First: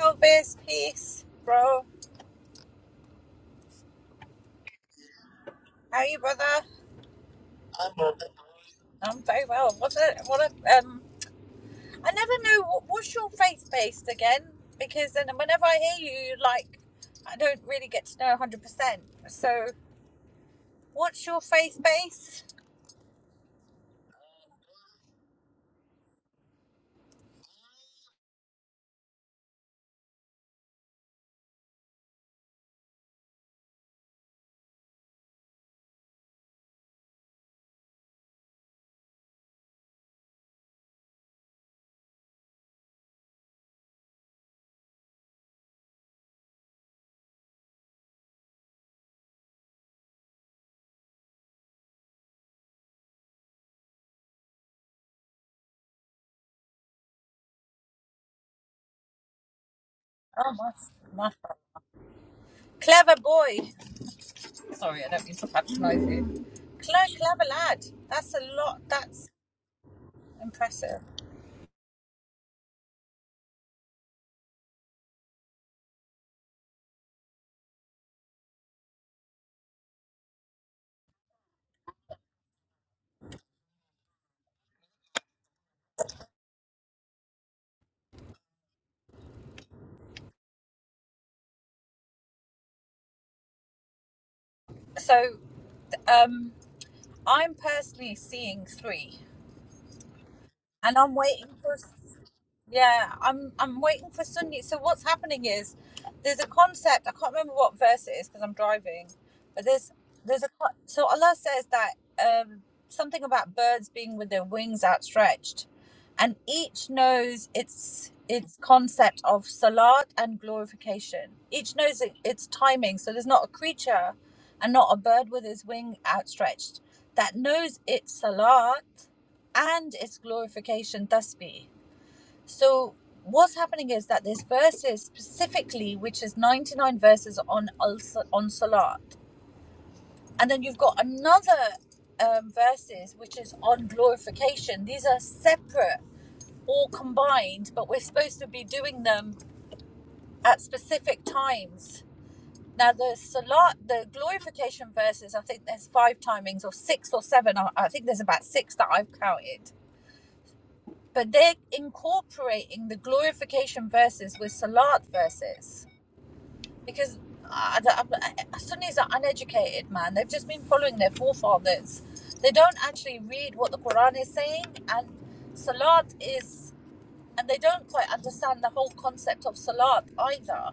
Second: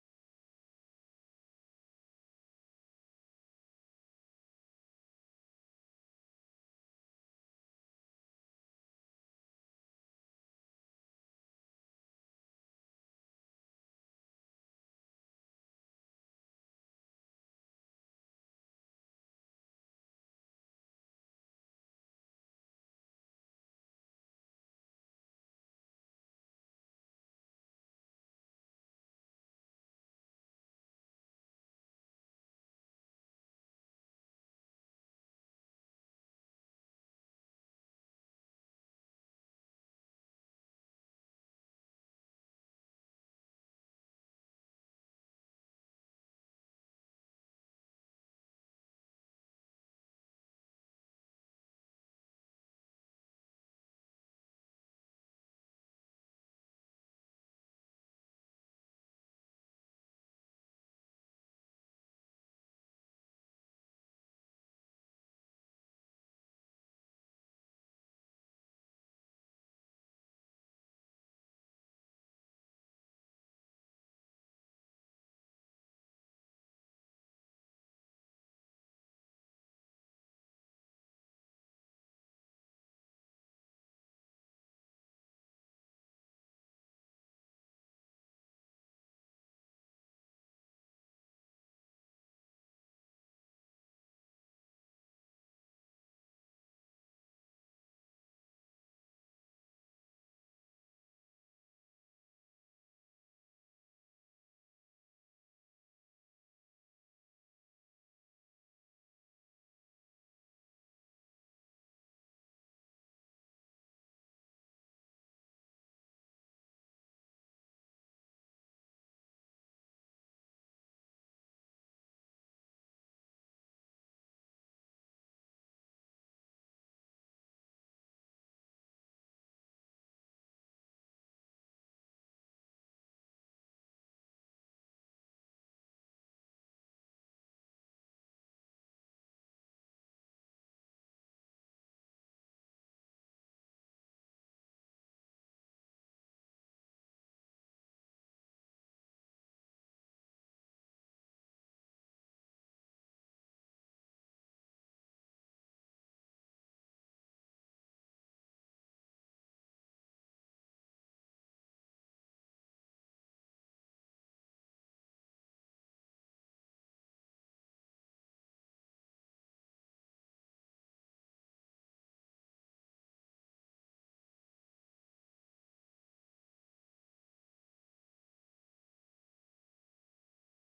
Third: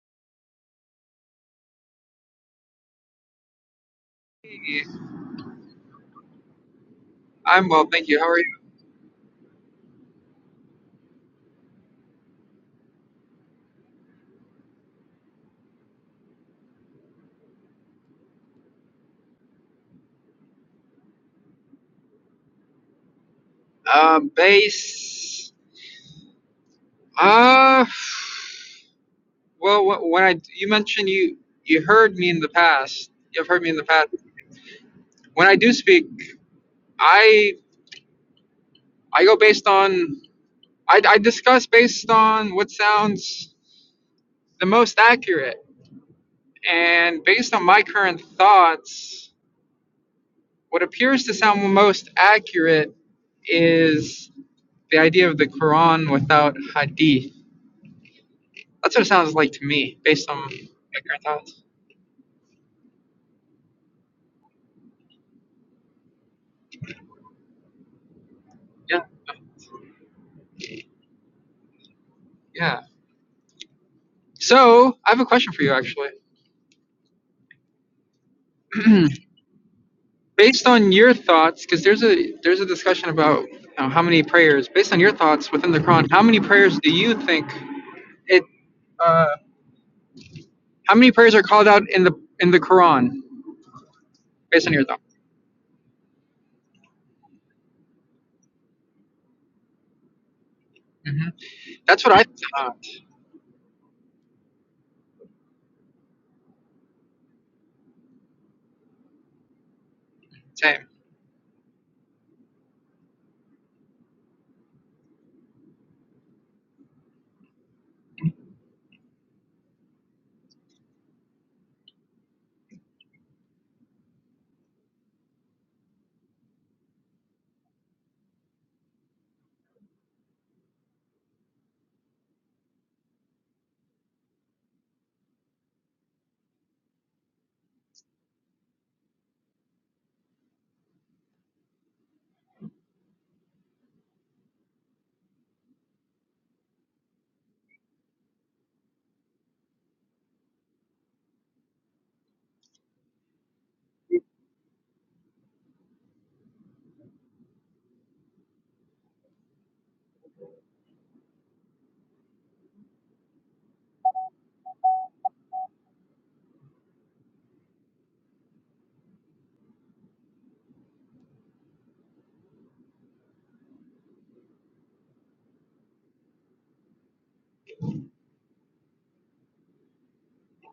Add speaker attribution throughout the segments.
Speaker 1: Elvis, peace, bro.
Speaker 2: Hey,
Speaker 1: How are you, brother?
Speaker 2: I'm well, thank you. How are you?
Speaker 1: I'm very well. What a what a um. I never know what, what's your faith based again because then whenever I hear you, like I don't really get to know one hundred percent. So what's your faith base?
Speaker 2: Um, bass. Uh, well, wh- when I you mentioned you you heard me in the past. You've heard me in the past. When I do speak, I I go based on I, I discuss based on what sounds the most accurate, and based on my current thoughts, what appears to sound most accurate is the idea of the Quran without hadith That's what it sounds like to me, based on my
Speaker 1: Oh my,
Speaker 2: current
Speaker 1: my
Speaker 2: thoughts.
Speaker 1: clever boy. Sorry, I don't mean to patronise you. Cle- clever lad. That's a lot.
Speaker 2: Yeah,
Speaker 1: That's impressive.
Speaker 2: yeah. So I have a question for you, actually. based on your thoughts, because there's a there's a discussion about you know, how many prayers. Based on your thoughts within the Quran, how many prayers do you think it? Uh, how many prayers are called out in the in the Quran? Based on your thoughts,
Speaker 1: So um, I'm personally seeing three, and I'm
Speaker 2: hmm
Speaker 1: waiting for.
Speaker 2: that's what I thought.
Speaker 1: Yeah, I'm I'm waiting for Sunday. So what's happening is there's a concept. I can't remember what verse it is because I'm driving, but there's there's a co-
Speaker 2: Same.
Speaker 1: so Allah says that um, something about birds being with their wings outstretched, and each knows its its concept of salat and glorification. Each knows it, its timing. So there's not a creature, and not a bird with his wing outstretched that knows its salat and its glorification tasbih. So what's happening is that there's verses specifically, which is 99 verses on on salat, and then you've got another um, verses which is on glorification. These are separate, or combined, but we're supposed to be doing them at specific times. Now the salat, the glorification verses, I think there's five timings or six or seven. I think there's about six that I've counted. But they're incorporating the glorification verses with salat verses because I, I, I- Sunnis are uneducated, man. They've just been following their forefathers. They don't actually read what the Quran is saying, and Salat is, and they don't quite understand the whole concept of Salat either.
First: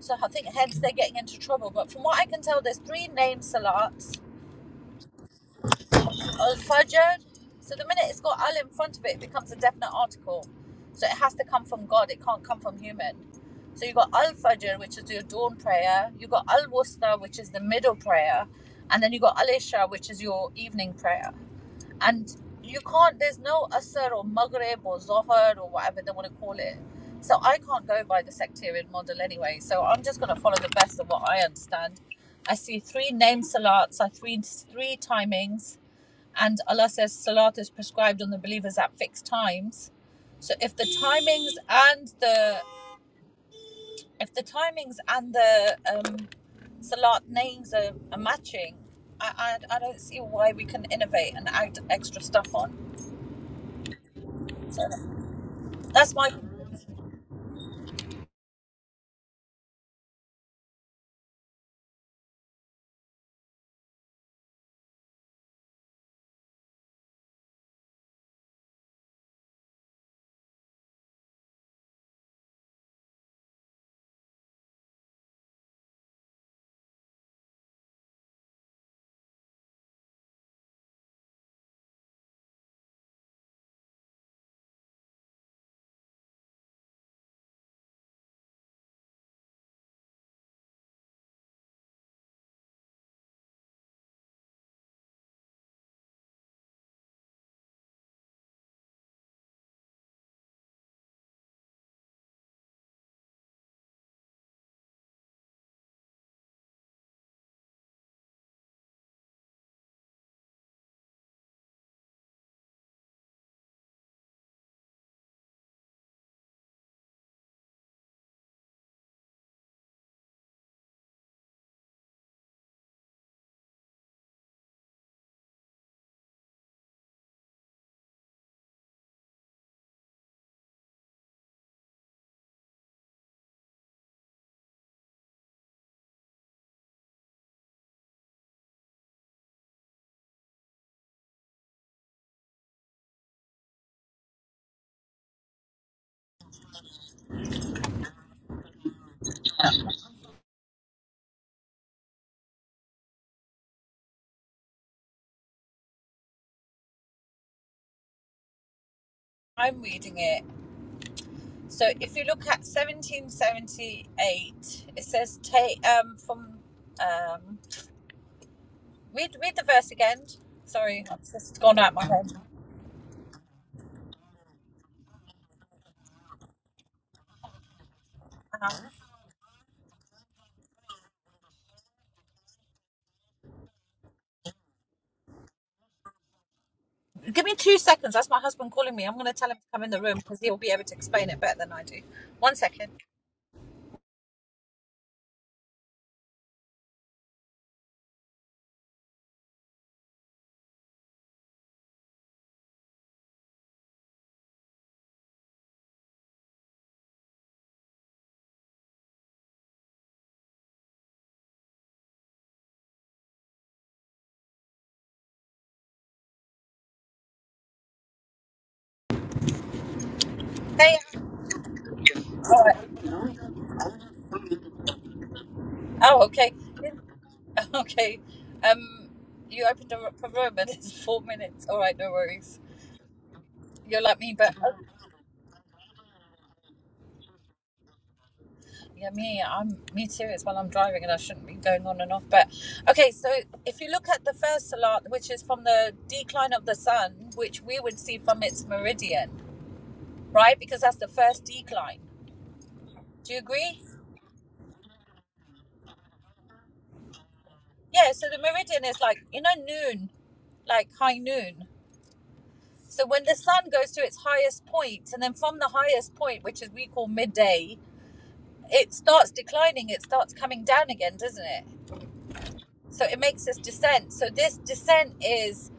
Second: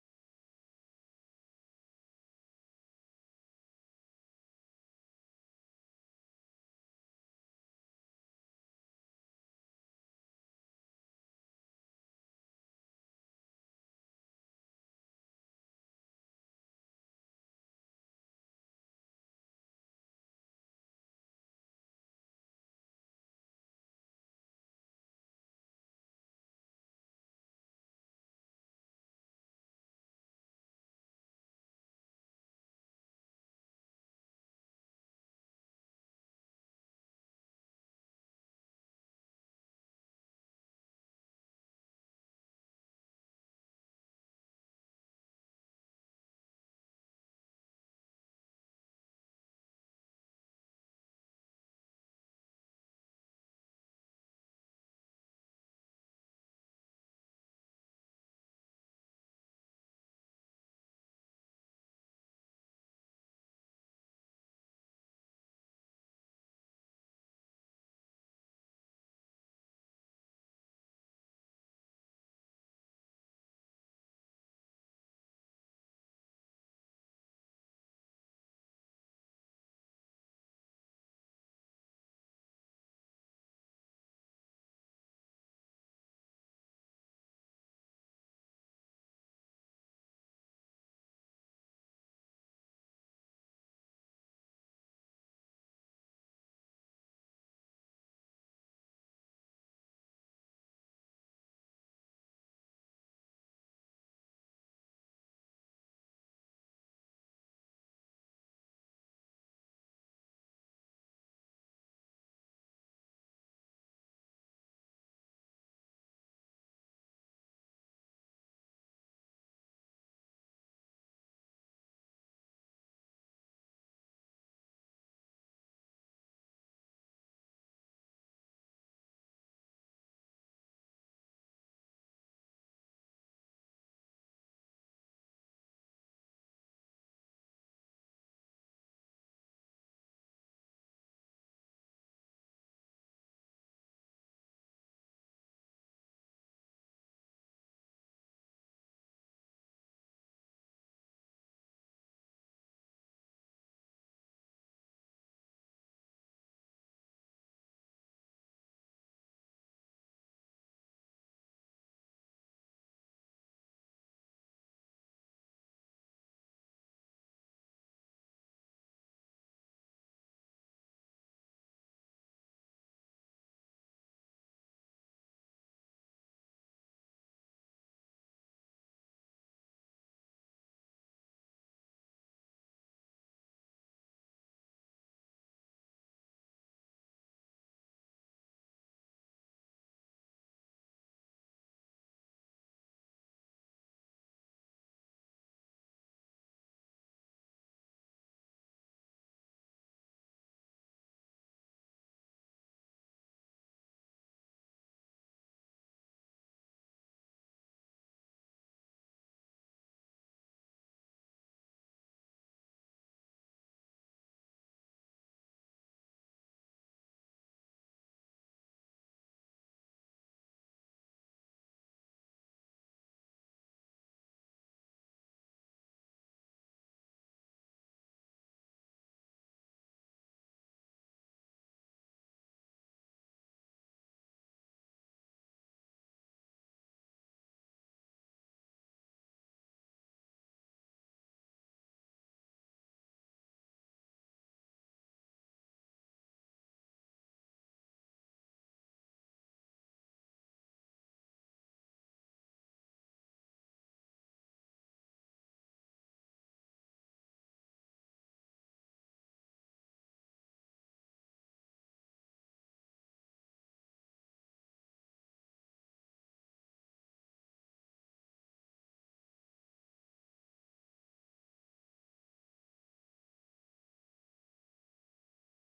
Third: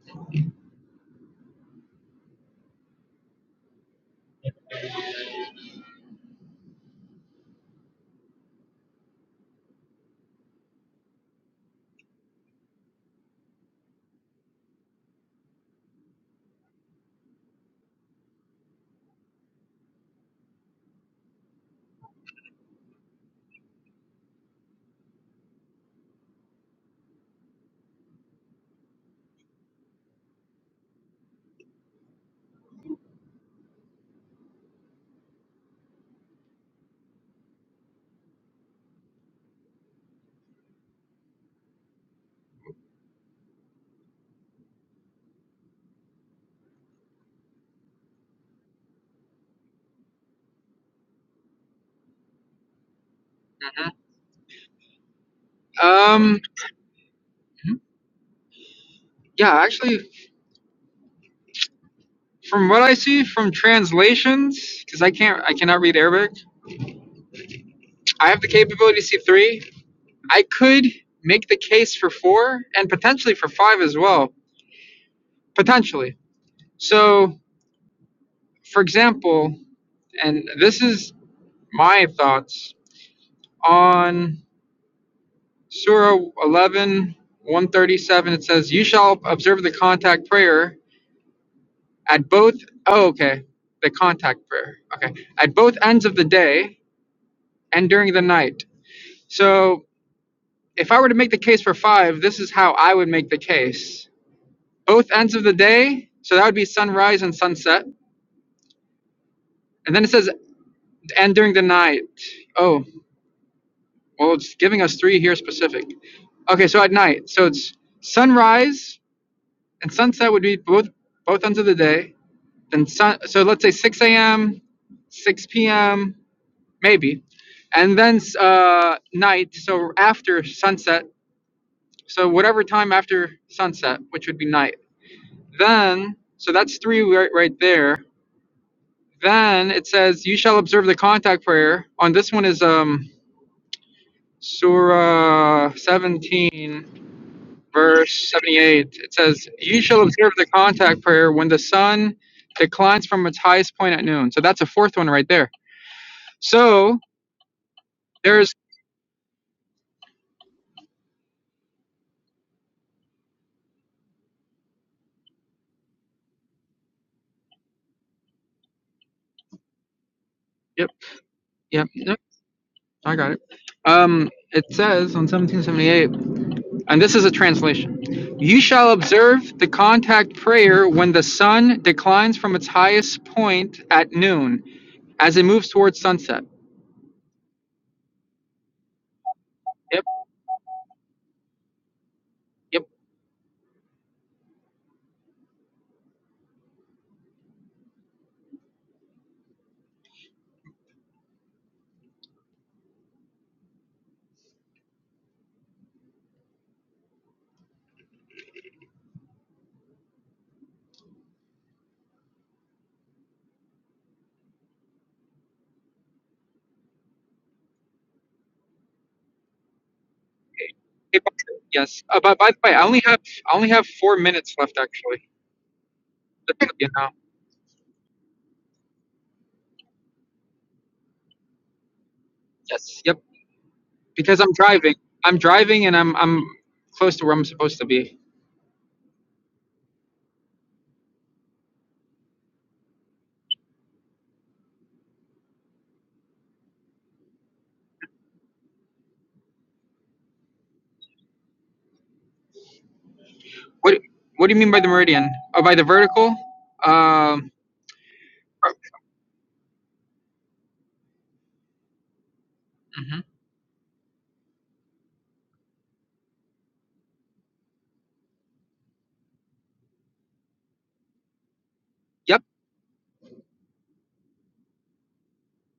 Speaker 1: So I think hence they're getting into trouble. But from what I can tell, there's three named Salats al fajr. So the minute it's got al in front of it, it becomes a definite article. So it has to come from God. It can't come from human. So you have got al fajr, which is your dawn prayer. You have got al wusta, which is the middle prayer, and then you have got al isha, which is your evening prayer. And you can't. There's no asr or maghrib or zohar or whatever they want to call it. So I can't go by the sectarian model anyway. So I'm just going to follow the best of what I understand. I see three name salats, I see three three timings and Allah says Salat is prescribed on the believers at fixed times. So if the timings and the if the timings and the um, Salat names are, are matching, I, I I don't see why we can innovate and add extra stuff on.
Speaker 2: hmm
Speaker 1: That's why
Speaker 2: Um. Yeah. Actually, from what I see from translations, because I can't I cannot read Arabic. I have the capability to see three, I could make the case for four and potentially for five as well. Potentially. So, for example, and this is my thoughts on Surah 11:137. It says, You shall observe the contact prayer at both. Oh, okay. The contact prayer. Okay. At both ends of the day and during the night. So, if I were to make the case for five, this is how I would make the case both ends of the day. So that would be sunrise and sunset. And then it says, and during the night. Oh, well, it's giving us three here specific. Okay, so at night. So it's sunrise and sunset would be both both ends of the day. Then sun. So let's say 6 a.m., 6 p.m., maybe, and then uh, night. So after sunset. So whatever time after sunset, which would be night. Then so that's three right, right there. Then it says, "You shall observe the contact prayer." On this one is um Surah 17, verse 78. It says, "You shall observe the contact prayer when the sun declines from its highest point at noon." So that's a fourth one right there. So there's
Speaker 1: I'm reading it. So if you look at 1778, it says take um from um read read the verse again.
Speaker 2: yep
Speaker 1: Sorry, it's just gone
Speaker 2: yep
Speaker 1: out my
Speaker 2: yep
Speaker 1: head.
Speaker 2: I got it. Um, it says on 1778, and this is a translation.
Speaker 1: Uh-huh.
Speaker 2: You shall observe the contact prayer when the sun declines from its highest point at noon. as it moves towards sunset.
Speaker 1: Give me two seconds. That's my husband calling me. I'm going to tell him to come in the
Speaker 2: Yep,
Speaker 1: room because he'll be able to explain it better than I do. One
Speaker 2: yep,
Speaker 1: second. Hey. uh,
Speaker 2: yep. Yes. Uh, but by the
Speaker 1: All
Speaker 2: way,
Speaker 1: right.
Speaker 2: I only have I only have four minutes left actually.
Speaker 1: Oh, okay.
Speaker 2: Just so You know.
Speaker 1: Okay. Um, you opened a, r- a room and it's four minutes. All right, no worries.
Speaker 2: Yes. Yep.
Speaker 1: You're like me,
Speaker 2: Because I'm
Speaker 1: but
Speaker 2: driving. I'm driving and I'm I'm close to where I'm supposed to be.
Speaker 1: yeah, me, I'm me too. It's while I'm driving and I shouldn't be going on and off. But okay, so if you look at the first salat, which is from the decline of the sun, which we would see from its meridian, right? Because that's the first decline. Do you agree?
Speaker 2: What What do you mean by the meridian? Oh, by the vertical? Um.
Speaker 1: Yeah, so the meridian is like, you know, noon, like high noon. So
Speaker 2: mhm.
Speaker 1: when the sun goes to its highest point, and then from the highest point, which is we call midday, it starts declining, it starts coming down again, doesn't it?
Speaker 2: Yep.
Speaker 1: So it makes this descent. So this descent is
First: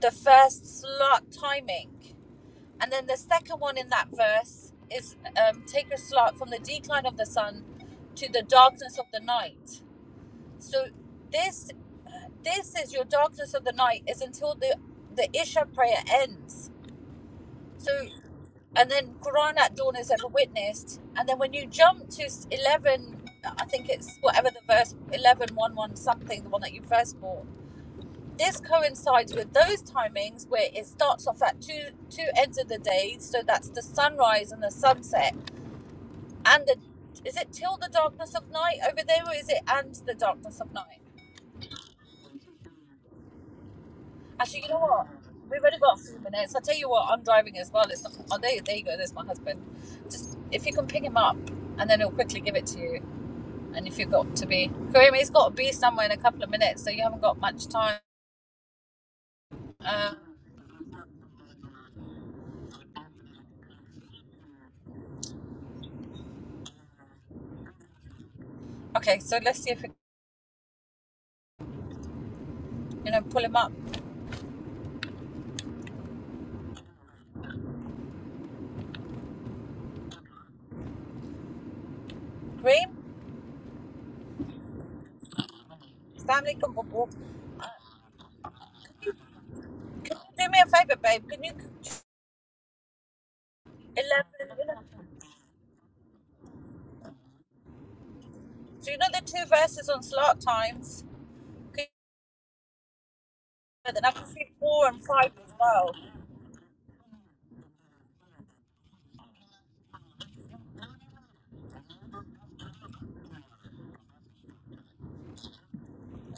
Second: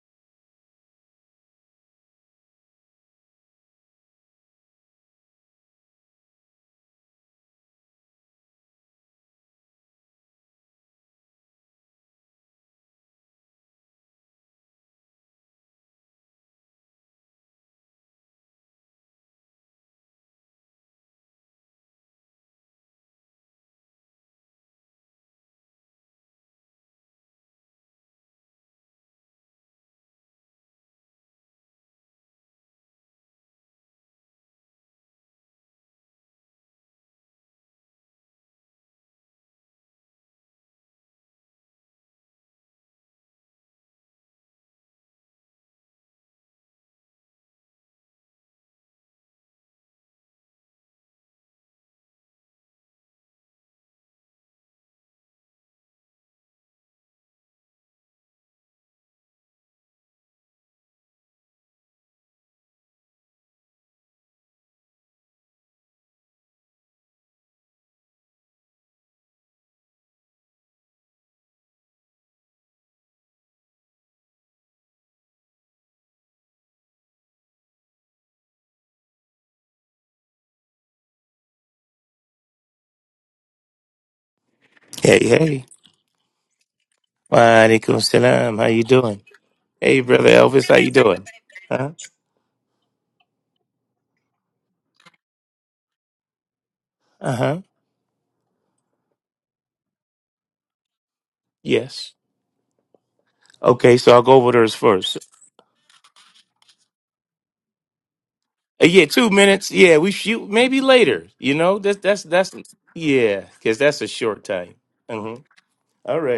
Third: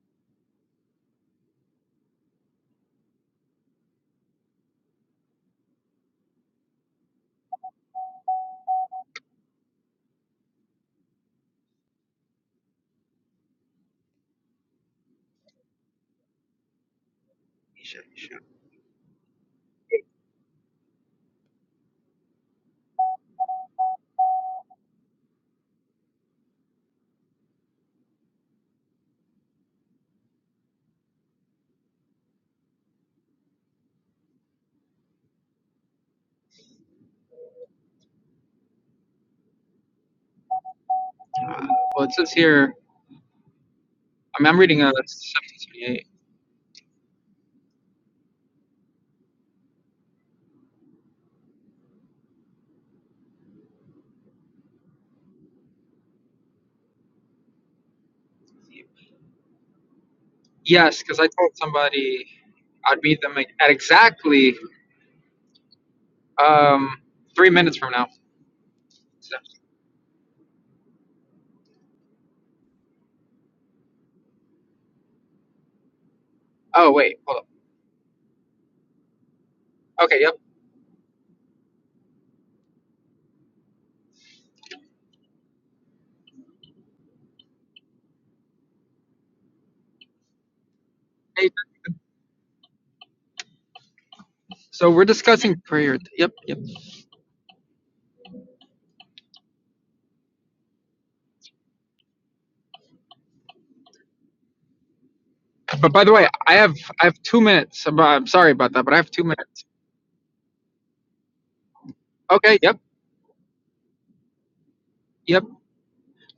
Speaker 1: the first slot timing. And then the second one in that verse is um, take a slot from the decline of the sun to the darkness of the night. So this This is your darkness of the night is until the the Isha prayer ends. So and then Quran at dawn is ever witnessed, and then when you jump to eleven, I think it's whatever the verse eleven one 1, 1 something, the one that you first bought. This coincides with those timings where it starts off at two two ends of the day, so that's the sunrise and the sunset, and the is it till the darkness of night over there, or is it and the darkness of night?
Speaker 2: Well, it says here. I mean, I'm
Speaker 1: Actually, you know
Speaker 2: reading a
Speaker 1: what? We've already got a
Speaker 2: 1778.
Speaker 1: few minutes. I'll tell you what, I'm driving as well. It's not, oh, there, there you go. There's my husband. Just if you can pick him up, and then he'll quickly give it to you. And if you've got to be, Kareem, he's got to be somewhere in a couple of minutes, so you haven't got much time. Uh,
Speaker 2: Yes, because I told somebody I'd meet them at exactly um three minutes from now.
Speaker 1: okay,
Speaker 2: So-
Speaker 1: so let's see if we, you know, pull him up.
Speaker 2: oh wait, hold up. Okay. Yep.
Speaker 1: Kareem,
Speaker 3: Hey, hey.
Speaker 1: family can walk.
Speaker 3: Waalaikum salam. How you doing? Hey, brother
Speaker 1: Do me a
Speaker 3: Elvis. How you
Speaker 1: favor, babe.
Speaker 3: doing?
Speaker 1: Can you
Speaker 3: Huh?
Speaker 1: eleven? You know,
Speaker 2: So we're discussing prayer. Yep, yep.
Speaker 3: Uh huh.
Speaker 1: so you know the two verses on slot times. Can
Speaker 3: Yes.
Speaker 1: you-
Speaker 3: Okay,
Speaker 1: Then I
Speaker 3: so I'll
Speaker 1: can
Speaker 3: go
Speaker 1: see
Speaker 3: over those
Speaker 1: four and
Speaker 3: first.
Speaker 1: five as
Speaker 2: But
Speaker 1: well.
Speaker 2: by the way, I have I have two minutes. I'm, I'm sorry about that,
Speaker 3: Uh,
Speaker 2: but I
Speaker 3: yeah,
Speaker 2: have two
Speaker 3: two
Speaker 2: minutes.
Speaker 3: minutes. Yeah, we shoot maybe later. You know, that's that's that's
Speaker 2: Okay. Yep.
Speaker 3: yeah, because that's a short time. Uh-huh.
Speaker 2: Yep.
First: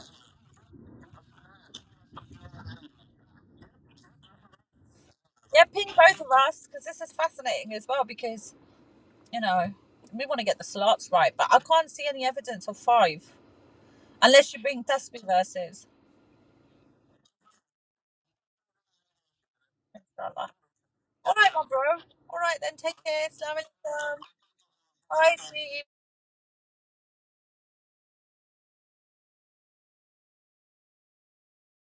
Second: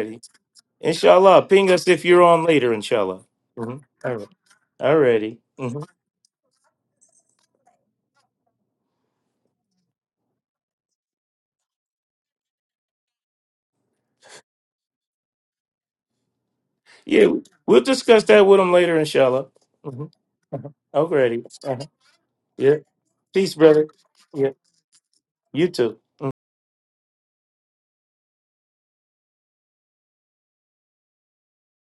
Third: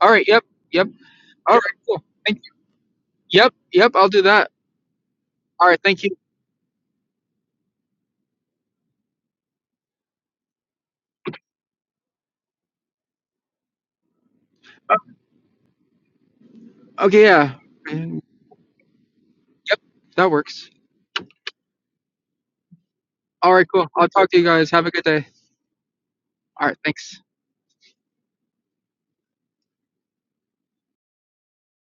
Speaker 2: All right. Yep. Yep.
Speaker 3: Inshallah,
Speaker 2: All right.
Speaker 3: ping us
Speaker 2: Cool.
Speaker 3: if you're
Speaker 2: Thank
Speaker 3: on
Speaker 2: you.
Speaker 3: later. Inshallah.
Speaker 2: Yep.
Speaker 3: Mm-hmm.
Speaker 2: Yep. I'll
Speaker 3: All
Speaker 2: do
Speaker 3: right.
Speaker 2: that.
Speaker 3: Alrighty.
Speaker 1: Yeah,
Speaker 2: All right.
Speaker 3: Mm-hmm.
Speaker 1: ping
Speaker 2: Thank you.
Speaker 1: both of us because this is fascinating as well. Because You know, we want to get the slots right, but I can't see any evidence of five unless you bring
Speaker 2: Uh,
Speaker 1: Tasbih verses.
Speaker 2: Okay.
Speaker 3: Yeah,
Speaker 2: Yeah.
Speaker 3: we'll
Speaker 2: Mm,
Speaker 3: discuss that with him later. Inshallah.
Speaker 2: Yep.
Speaker 3: Mm-hmm.
Speaker 2: That works.
Speaker 3: Uh-huh.
Speaker 1: All
Speaker 3: Alrighty.
Speaker 1: right, my
Speaker 3: Uh-huh.
Speaker 1: bro. All right, then
Speaker 3: Yeah.
Speaker 1: take care.
Speaker 2: All
Speaker 3: Peace,
Speaker 1: Salam
Speaker 2: right. Cool.
Speaker 3: brother.
Speaker 2: I'll
Speaker 1: alaikum.
Speaker 2: talk to you
Speaker 3: Yeah.
Speaker 2: guys. Have a good day.
Speaker 1: I see
Speaker 3: You
Speaker 1: you.
Speaker 3: too.
Speaker 2: All right. Thanks.